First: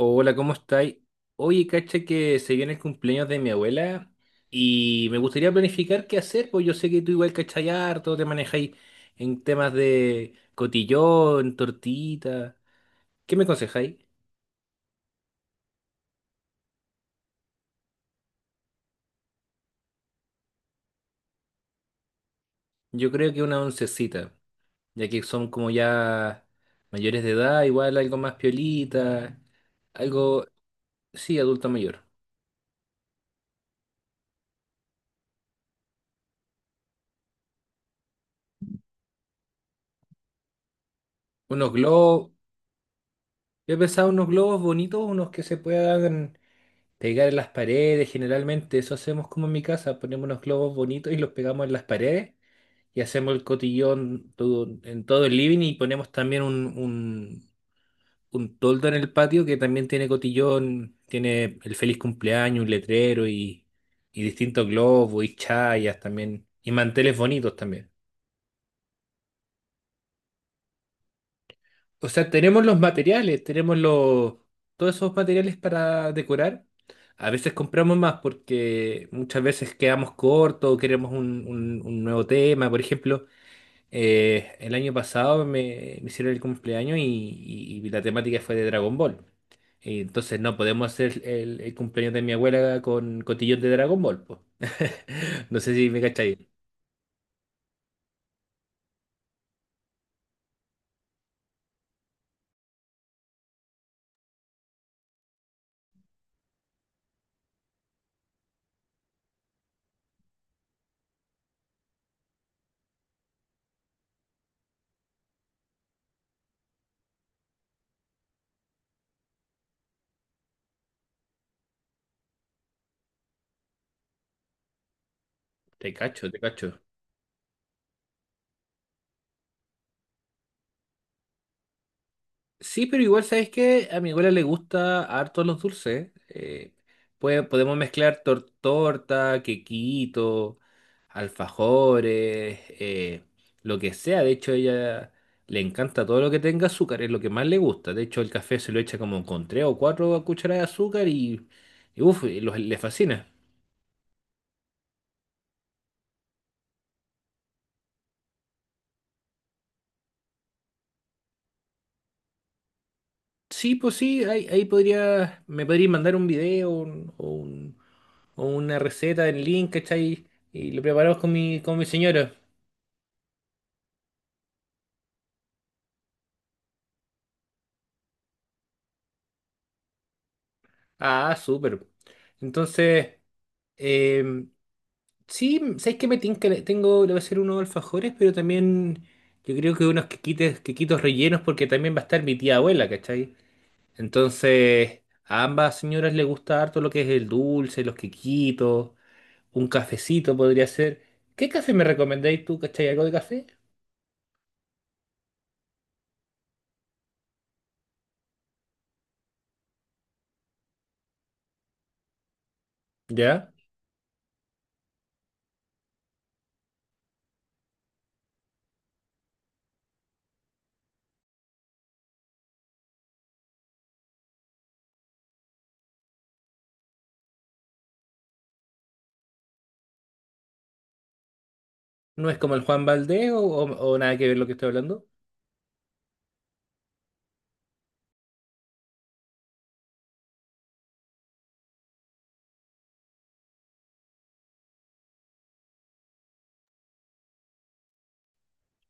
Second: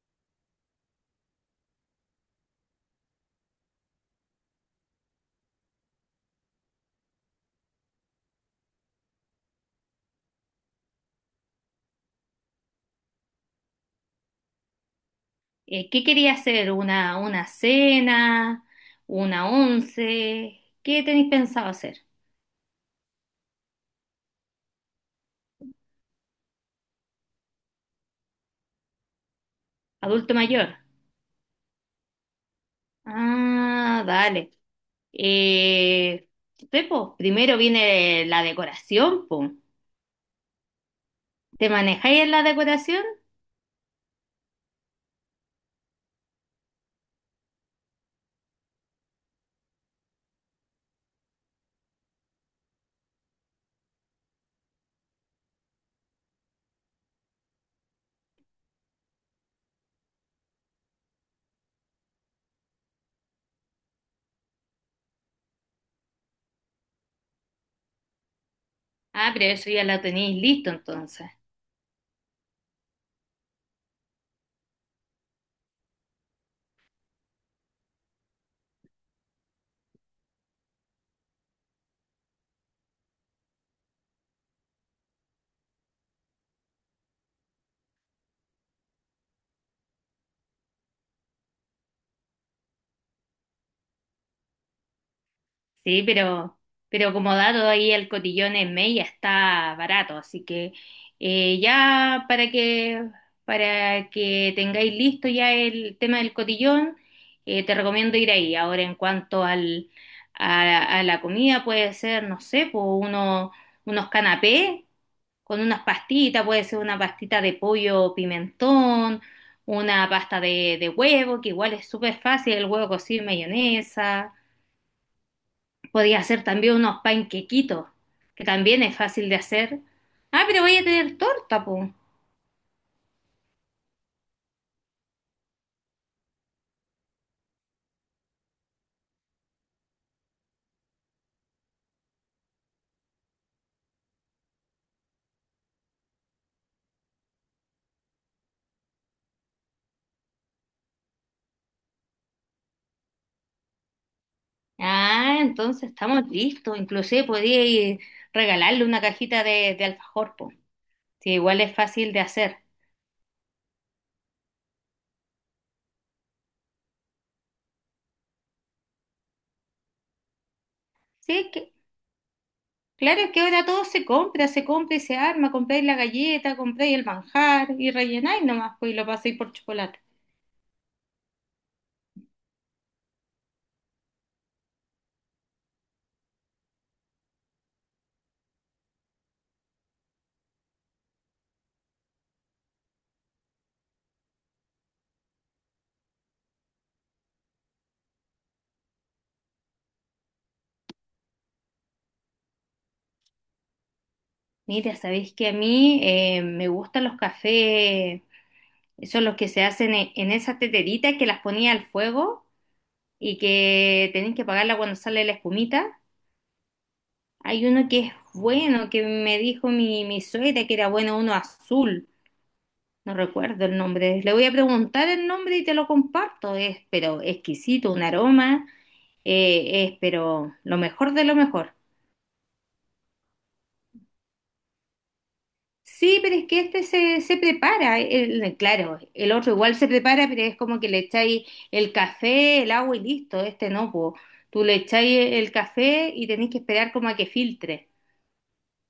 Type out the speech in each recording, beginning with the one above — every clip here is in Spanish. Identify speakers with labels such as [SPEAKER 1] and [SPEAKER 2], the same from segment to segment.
[SPEAKER 1] Hola, ¿cómo estáis? Oye, cacha que se viene el cumpleaños de mi abuela y me gustaría planificar qué hacer, pues yo sé que tú igual cachai harto, te manejáis en temas de cotillón, tortita. ¿Qué me aconsejáis?
[SPEAKER 2] ¿qué quería hacer? ¿Una cena? ¿Una once? ¿Qué tenéis pensado hacer?
[SPEAKER 1] Yo creo que una oncecita, ya que son como ya mayores de edad, igual algo más piolita,
[SPEAKER 2] ¿Adulto
[SPEAKER 1] algo,
[SPEAKER 2] mayor?
[SPEAKER 1] sí, adulto mayor.
[SPEAKER 2] Ah, dale. Eh, sí, po, primero viene la decoración, po. ¿Te
[SPEAKER 1] Unos
[SPEAKER 2] manejáis
[SPEAKER 1] globos,
[SPEAKER 2] en la decoración?
[SPEAKER 1] yo he pensado unos globos bonitos, unos que se puedan pegar en las paredes, generalmente eso hacemos como en mi casa, ponemos unos globos bonitos y los pegamos en las paredes y hacemos el cotillón en todo el living y ponemos también un toldo en el patio que también tiene cotillón, tiene el feliz cumpleaños, un letrero y distintos globos y chayas también y manteles bonitos también.
[SPEAKER 2] Ah, pero eso ya la tenéis listo entonces.
[SPEAKER 1] O sea, tenemos los materiales, tenemos los, todos esos materiales para decorar. A veces compramos más porque muchas veces quedamos cortos o queremos un nuevo tema. Por ejemplo, el año pasado me hicieron el cumpleaños y la temática fue de Dragon Ball. Y entonces no podemos hacer el cumpleaños de mi abuela con cotillón de Dragon Ball, po. No sé si me
[SPEAKER 2] Sí,
[SPEAKER 1] cachai.
[SPEAKER 2] pero, pero como dado ahí el cotillón en Mella está barato, así que ya para que tengáis listo ya el tema del cotillón, te recomiendo ir ahí. Ahora en cuanto a la comida puede ser, no sé, po, uno, unos canapés con unas pastitas, puede ser una pastita de pollo pimentón, una pasta de huevo, que igual es súper fácil, el huevo cocido y mayonesa.
[SPEAKER 1] Te
[SPEAKER 2] Podía
[SPEAKER 1] cacho, te
[SPEAKER 2] hacer también
[SPEAKER 1] cacho.
[SPEAKER 2] unos panquequitos, que también es fácil de hacer. Ah, pero voy a tener torta, po.
[SPEAKER 1] Sí, pero igual sabes que a mi abuela le gusta harto los dulces. Podemos mezclar torta, quequito, alfajores, lo que sea. De hecho, ella le encanta todo lo que tenga azúcar, es lo que más le gusta. De hecho, el café se lo echa como con tres o cuatro cucharadas de azúcar y uf, le fascina.
[SPEAKER 2] Ah, entonces estamos listos. Inclusive podía ir regalarle una cajita de alfajor, po. Sí, igual es fácil de hacer.
[SPEAKER 1] Sí, pues sí, ahí podría, me podría mandar un video o una receta en link, ¿cachai? Y lo preparamos
[SPEAKER 2] Sí, que,
[SPEAKER 1] con mi señora.
[SPEAKER 2] claro, es que ahora todo se compra y se arma. Compráis la galleta, compráis el manjar y rellenáis nomás, pues, y lo pasáis por chocolate.
[SPEAKER 1] Ah, súper. Entonces, em, sí, sabes que me tinca, tengo, le voy a hacer unos alfajores, pero también yo creo que unos quequitos rellenos, porque también va a estar mi tía abuela, ¿cachai? Entonces, a ambas señoras les gusta harto lo que es el dulce, los quequitos, un cafecito podría ser. ¿Qué café me recomendáis tú, cachai? ¿Algo de café?
[SPEAKER 2] Mira, sabéis que a mí me gustan los cafés, esos los que se hacen en esas teteritas que las ponía al fuego y
[SPEAKER 1] ¿Ya?
[SPEAKER 2] que tenéis que pagarla cuando sale la espumita. Hay uno que es bueno, que me dijo mi suegra que era bueno, uno azul. No recuerdo el nombre. Le voy a preguntar el nombre y te lo comparto. Es pero exquisito, un aroma. Es pero lo mejor de lo mejor.
[SPEAKER 1] ¿No es como el Juan Valdés o, o nada que ver lo que estoy hablando?
[SPEAKER 2] Sí, pero es que este se prepara. Claro, el otro igual se prepara, pero es como que le echáis el café, el agua y listo. Este no, po. Tú le echáis el café y tenéis que esperar como a que filtre.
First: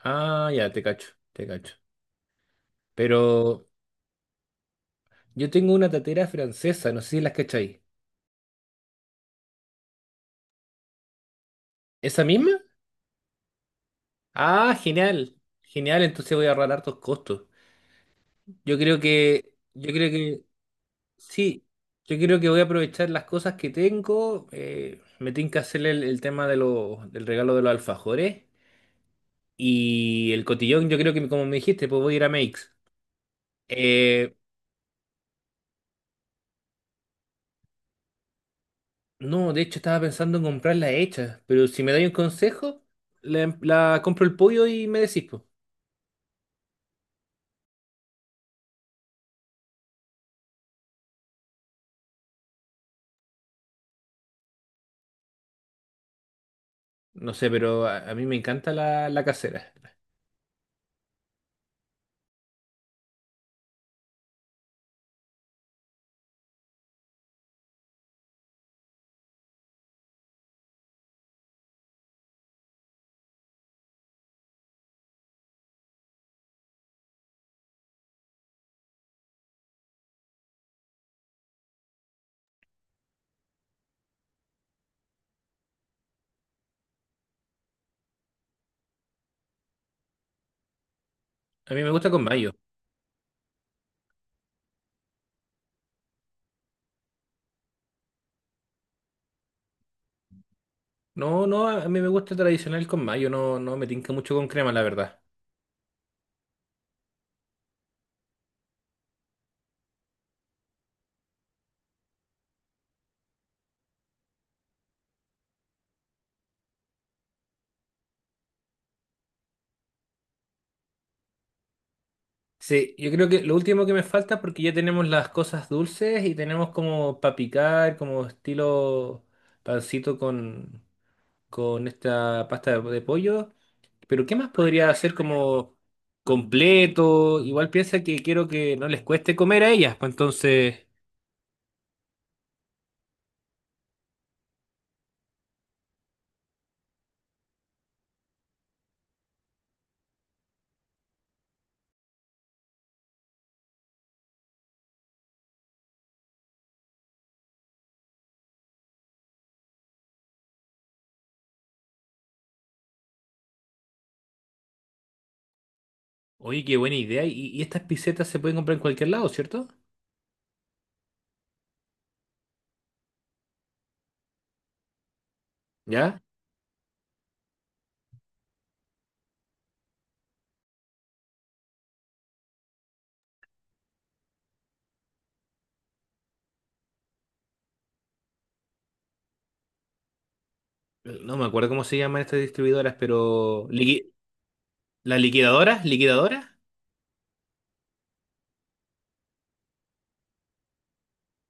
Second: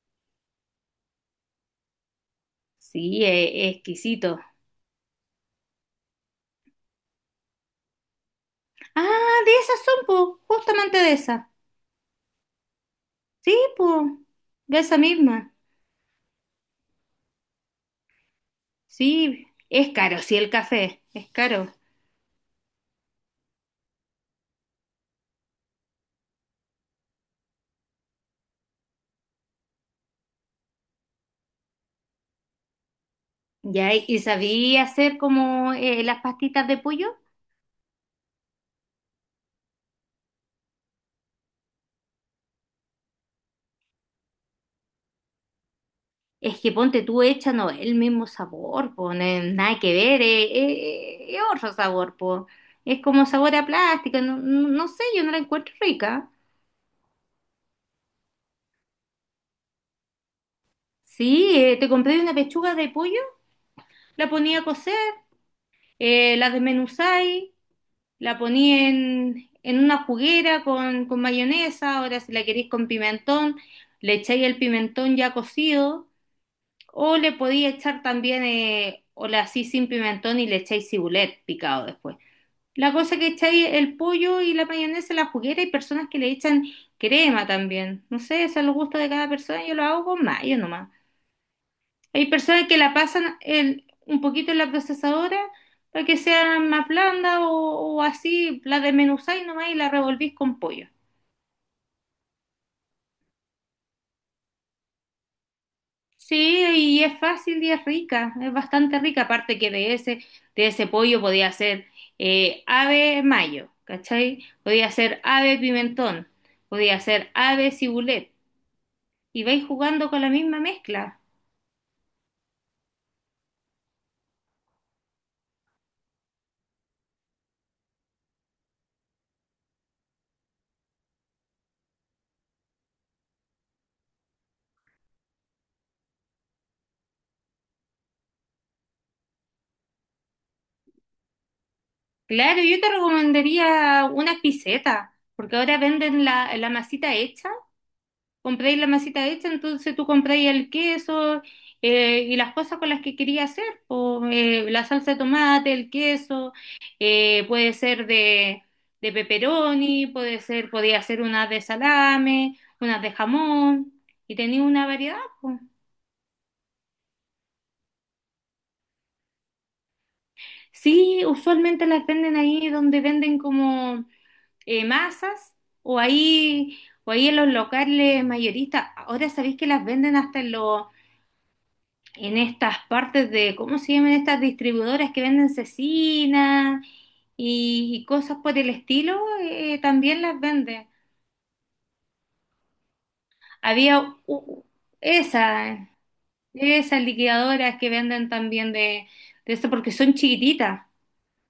[SPEAKER 1] Ah, ya, te cacho, te cacho.
[SPEAKER 2] Sí,
[SPEAKER 1] Pero.
[SPEAKER 2] es exquisito.
[SPEAKER 1] Yo tengo una tatera francesa, no sé si las cachai.
[SPEAKER 2] Ah, de esas son, po, justamente de esas.
[SPEAKER 1] ¿Esa misma?
[SPEAKER 2] Sí, po,
[SPEAKER 1] Ah,
[SPEAKER 2] de esa
[SPEAKER 1] genial.
[SPEAKER 2] misma.
[SPEAKER 1] Genial, entonces voy a ahorrar hartos costos.
[SPEAKER 2] Sí, es
[SPEAKER 1] Yo creo
[SPEAKER 2] caro, sí,
[SPEAKER 1] que,
[SPEAKER 2] el café, es
[SPEAKER 1] sí,
[SPEAKER 2] caro.
[SPEAKER 1] yo creo que voy a aprovechar las cosas que tengo. Me tengo que hacer el tema de los, del regalo de los alfajores. Y el cotillón, yo creo que como me dijiste, pues voy a ir a Makes.
[SPEAKER 2] Ya, y
[SPEAKER 1] Eh,
[SPEAKER 2] sabía hacer como las pastitas de pollo.
[SPEAKER 1] no, de hecho estaba pensando en comprarla hecha, pero si me dais un consejo, la compro el pollo y me decís, pues.
[SPEAKER 2] Es que ponte tú hecha, no, el mismo sabor, pone nada que ver, es otro sabor, po. Es como sabor a plástico, no, no sé, yo no la encuentro rica.
[SPEAKER 1] No sé, pero a mí me encanta la casera.
[SPEAKER 2] Sí, te compré una pechuga de pollo, la ponía a cocer, la desmenuzáis. La ponía en una juguera con mayonesa. Ahora si la queréis con pimentón, le echáis el pimentón ya cocido, o le podéis echar también, o la así sin pimentón y le echáis cibulet picado después. La cosa que echáis el pollo y la mayonesa en la juguera, hay personas que le echan crema también. No sé, eso es el gusto de cada persona, yo lo hago con mayo nomás.
[SPEAKER 1] A mí me gusta con
[SPEAKER 2] Hay
[SPEAKER 1] mayo.
[SPEAKER 2] personas que la pasan un poquito en la procesadora para que sea más blanda o así, la desmenuzáis nomás y la revolvís con pollo.
[SPEAKER 1] No, a mí me gusta tradicional con mayo. No, no me tinca mucho con crema, la verdad.
[SPEAKER 2] Sí, y es fácil y es rica, es bastante rica, aparte que de ese pollo podía hacer ave mayo, ¿cachai? Podía hacer ave pimentón, podía hacer ave cibulet, y vais jugando con la misma mezcla.
[SPEAKER 1] Sí, yo creo que lo último que me falta, porque ya tenemos las cosas dulces y tenemos como para picar, como estilo pancito con esta pasta de pollo. Pero ¿qué más podría hacer como completo? Igual piensa que quiero que no les cueste comer a ellas, pues entonces...
[SPEAKER 2] Claro, yo te recomendaría unas pisetas, porque ahora venden la masita hecha. Compráis la masita hecha, entonces tú compráis el queso, y las cosas con las que quería hacer, po, la salsa de tomate, el queso, puede ser de pepperoni, puede ser, podía hacer unas de salame, unas de jamón, y tenía una variedad, po.
[SPEAKER 1] Oye, qué buena idea. Y estas pisetas se pueden comprar en cualquier lado, ¿cierto?
[SPEAKER 2] Sí, usualmente las venden ahí donde venden como masas o
[SPEAKER 1] ¿Ya?
[SPEAKER 2] ahí, o ahí en los locales mayoristas. Ahora sabéis que las venden hasta en los en estas partes de, ¿cómo se llaman estas distribuidoras que venden cecina y cosas por el estilo? También las venden.
[SPEAKER 1] No me acuerdo cómo se llaman estas distribuidoras, pero... liqui-
[SPEAKER 2] Había u-
[SPEAKER 1] ¿Las liquidadoras?
[SPEAKER 2] esa,
[SPEAKER 1] ¿Liquidadoras?
[SPEAKER 2] Esas liquidadoras que venden también de eso porque son chiquititas.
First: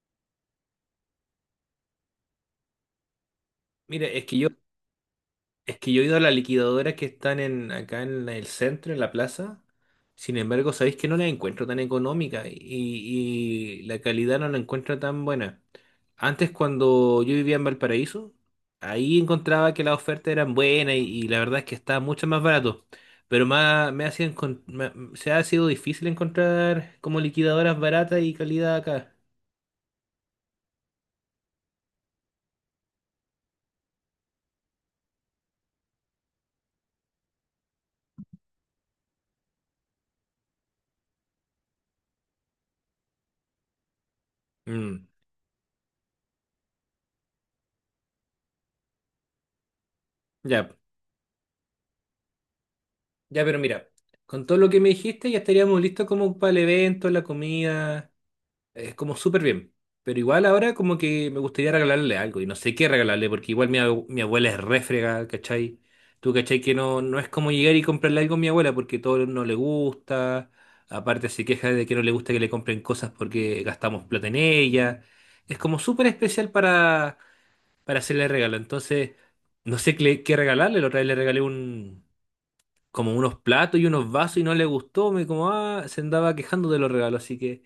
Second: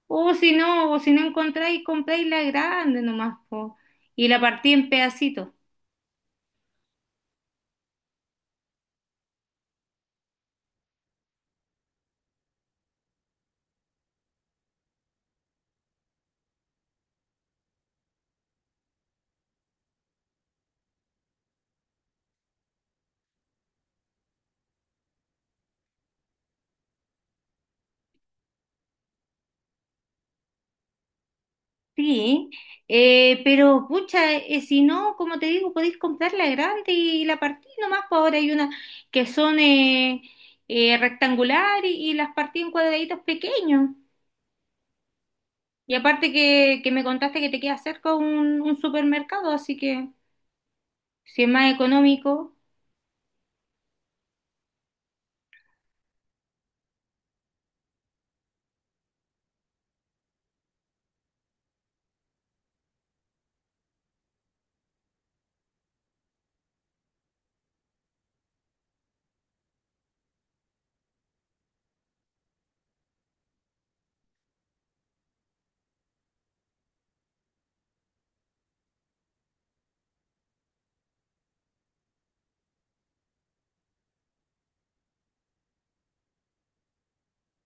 [SPEAKER 2] O si no encontráis, compráis la grande nomás, po,
[SPEAKER 1] Mire, es
[SPEAKER 2] y
[SPEAKER 1] que
[SPEAKER 2] la
[SPEAKER 1] yo.
[SPEAKER 2] partí en pedacitos.
[SPEAKER 1] Es que yo he ido a las liquidadoras que están en, acá en el centro, en la plaza. Sin embargo, sabéis que no la encuentro tan económica y la calidad no la encuentro tan buena. Antes, cuando yo vivía en Valparaíso, ahí encontraba que las ofertas eran buenas y la verdad es que estaba mucho más barato. Pero más, me ha sido se ha sido difícil encontrar como liquidadoras baratas y calidad acá.
[SPEAKER 2] Sí, pero pucha, si no, como te digo, podéis comprar la grande y la partí nomás, pues ahora hay unas que son rectangular y las partí en cuadraditos pequeños.
[SPEAKER 1] Mm,
[SPEAKER 2] Y aparte que me contaste que te queda cerca un supermercado, así que
[SPEAKER 1] ya,
[SPEAKER 2] si es más económico,
[SPEAKER 1] ya, pero mira, con todo lo que me dijiste ya estaríamos listos como para el evento, la comida. Es como súper bien. Pero igual ahora como que me gustaría regalarle algo. Y no sé qué regalarle, porque igual mi, mi abuela es refrega, ¿cachai? Tú, ¿cachai? Que no, no es como llegar y comprarle algo a mi abuela porque todo no le gusta. Aparte se queja de que no le gusta que le compren cosas porque gastamos plata en ella. Es como súper especial para hacerle regalo. Entonces, no sé qué, qué regalarle. La otra vez le regalé un, como unos platos y unos vasos y no le gustó. Me como, ah, se andaba quejando de los regalos. Así que...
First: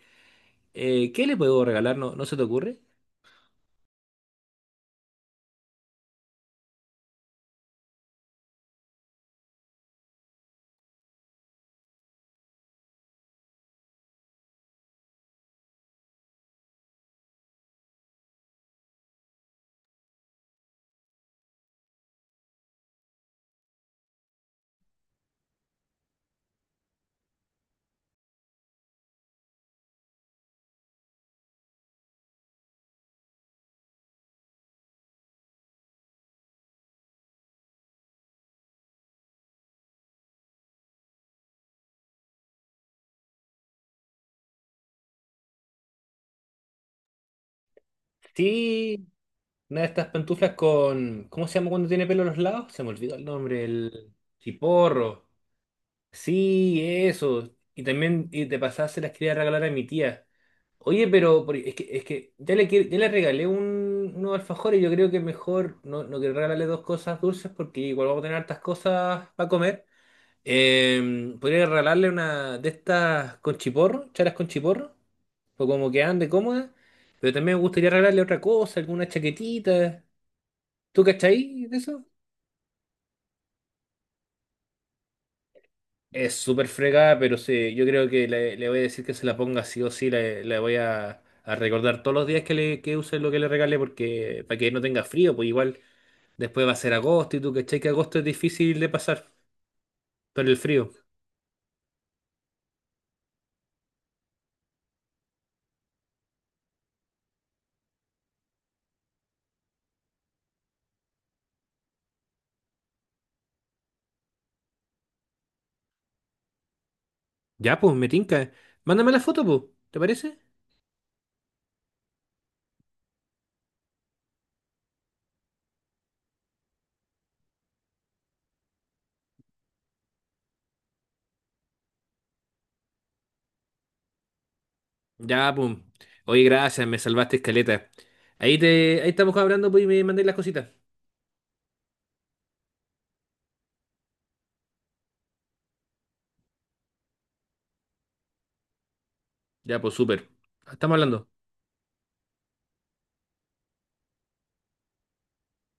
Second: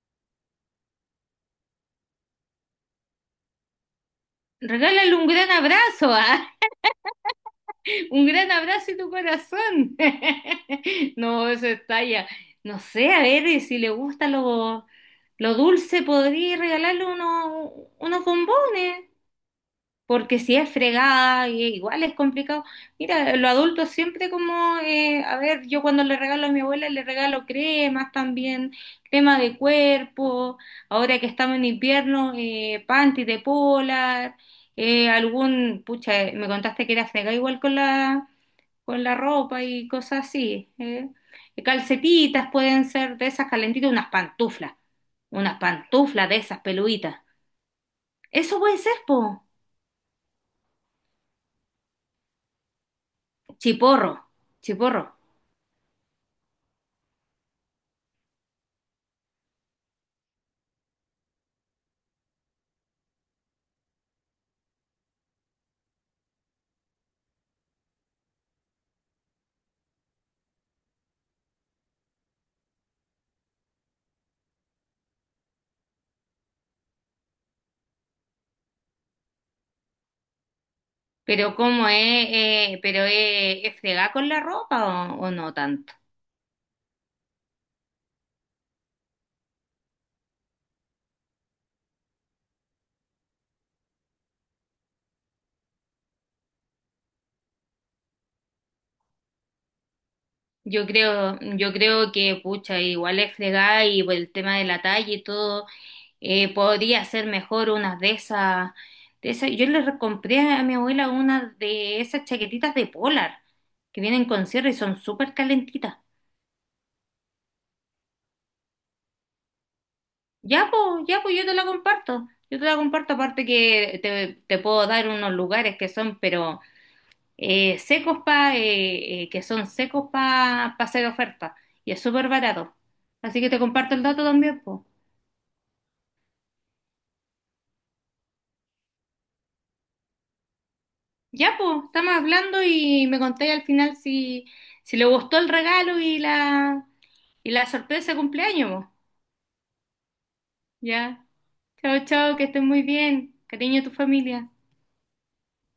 [SPEAKER 1] ¿Qué le puedo regalar? ¿No, no se te ocurre?
[SPEAKER 2] regálale un gran abrazo, ¿ah? Un gran abrazo y tu corazón. No, eso es talla. No sé, a ver y si le gusta lo dulce, podría regalarle unos, unos bombones. Porque si es fregada, y igual es complicado. Mira, los adultos siempre como, a ver, yo cuando le regalo a mi abuela le regalo cremas también, crema de cuerpo, ahora que estamos en invierno, panty de polar, algún, pucha, me contaste que era fregada igual con la ropa y cosas así. ¿Eh? Calcetitas pueden ser de esas calentitas, unas pantuflas de esas peluditas. Eso puede ser,
[SPEAKER 1] Sí,
[SPEAKER 2] po.
[SPEAKER 1] una de estas pantuflas con. ¿Cómo se llama cuando tiene pelo a los lados? Se me olvidó el nombre, el
[SPEAKER 2] Chiporro, chiporro.
[SPEAKER 1] chiporro. Sí, eso. Y también, y de pasada se las quería regalar a mi tía. Oye, pero es que ya le, ya le regalé un, unos alfajores. Yo creo que mejor no, no quiero regalarle dos cosas dulces porque igual vamos a tener hartas cosas para comer. Podría regalarle una de estas con chiporro, charas con chiporro, o como que ande cómoda, pero también me gustaría regalarle otra cosa, alguna chaquetita. ¿Tú
[SPEAKER 2] Pero
[SPEAKER 1] cachai de
[SPEAKER 2] cómo
[SPEAKER 1] eso?
[SPEAKER 2] es. Pero es fregar con la ropa o no tanto.
[SPEAKER 1] Es súper fregada, pero sí, yo creo que le voy a decir que se la ponga sí o sí, le voy a recordar todos los días que, le, que use lo que le regale, porque para que no tenga frío, pues igual después va a ser agosto y tú cachai que agosto es difícil de pasar por el
[SPEAKER 2] Yo
[SPEAKER 1] frío.
[SPEAKER 2] creo, yo creo que, pucha, igual es fregar y por el tema de la talla y todo, podría ser mejor unas de esas, de esas. Compré a mi abuela una de esas chaquetitas de polar que vienen con cierre y son súper calentitas.
[SPEAKER 1] Ya, pues, me tinca. Mándame la foto, pues, ¿te parece?
[SPEAKER 2] Ya, pues yo te la comparto. Yo te la comparto, aparte que te puedo dar unos lugares que son, pero secos pa, que son secos para hacer oferta. Y es súper barato. Así que te comparto el dato también, pues.
[SPEAKER 1] Ya, pum. Oye, gracias, me salvaste escaleta. Ahí estamos hablando, pues, y me mandáis las cositas.
[SPEAKER 2] Ya, pues, estamos hablando y me conté al final si le gustó el regalo y la. Y la sorpresa de cumpleaños, mo.
[SPEAKER 1] Ya, pues, súper. Estamos
[SPEAKER 2] Ya.
[SPEAKER 1] hablando.
[SPEAKER 2] Chao, chao, que estés muy bien. Cariño a tu familia.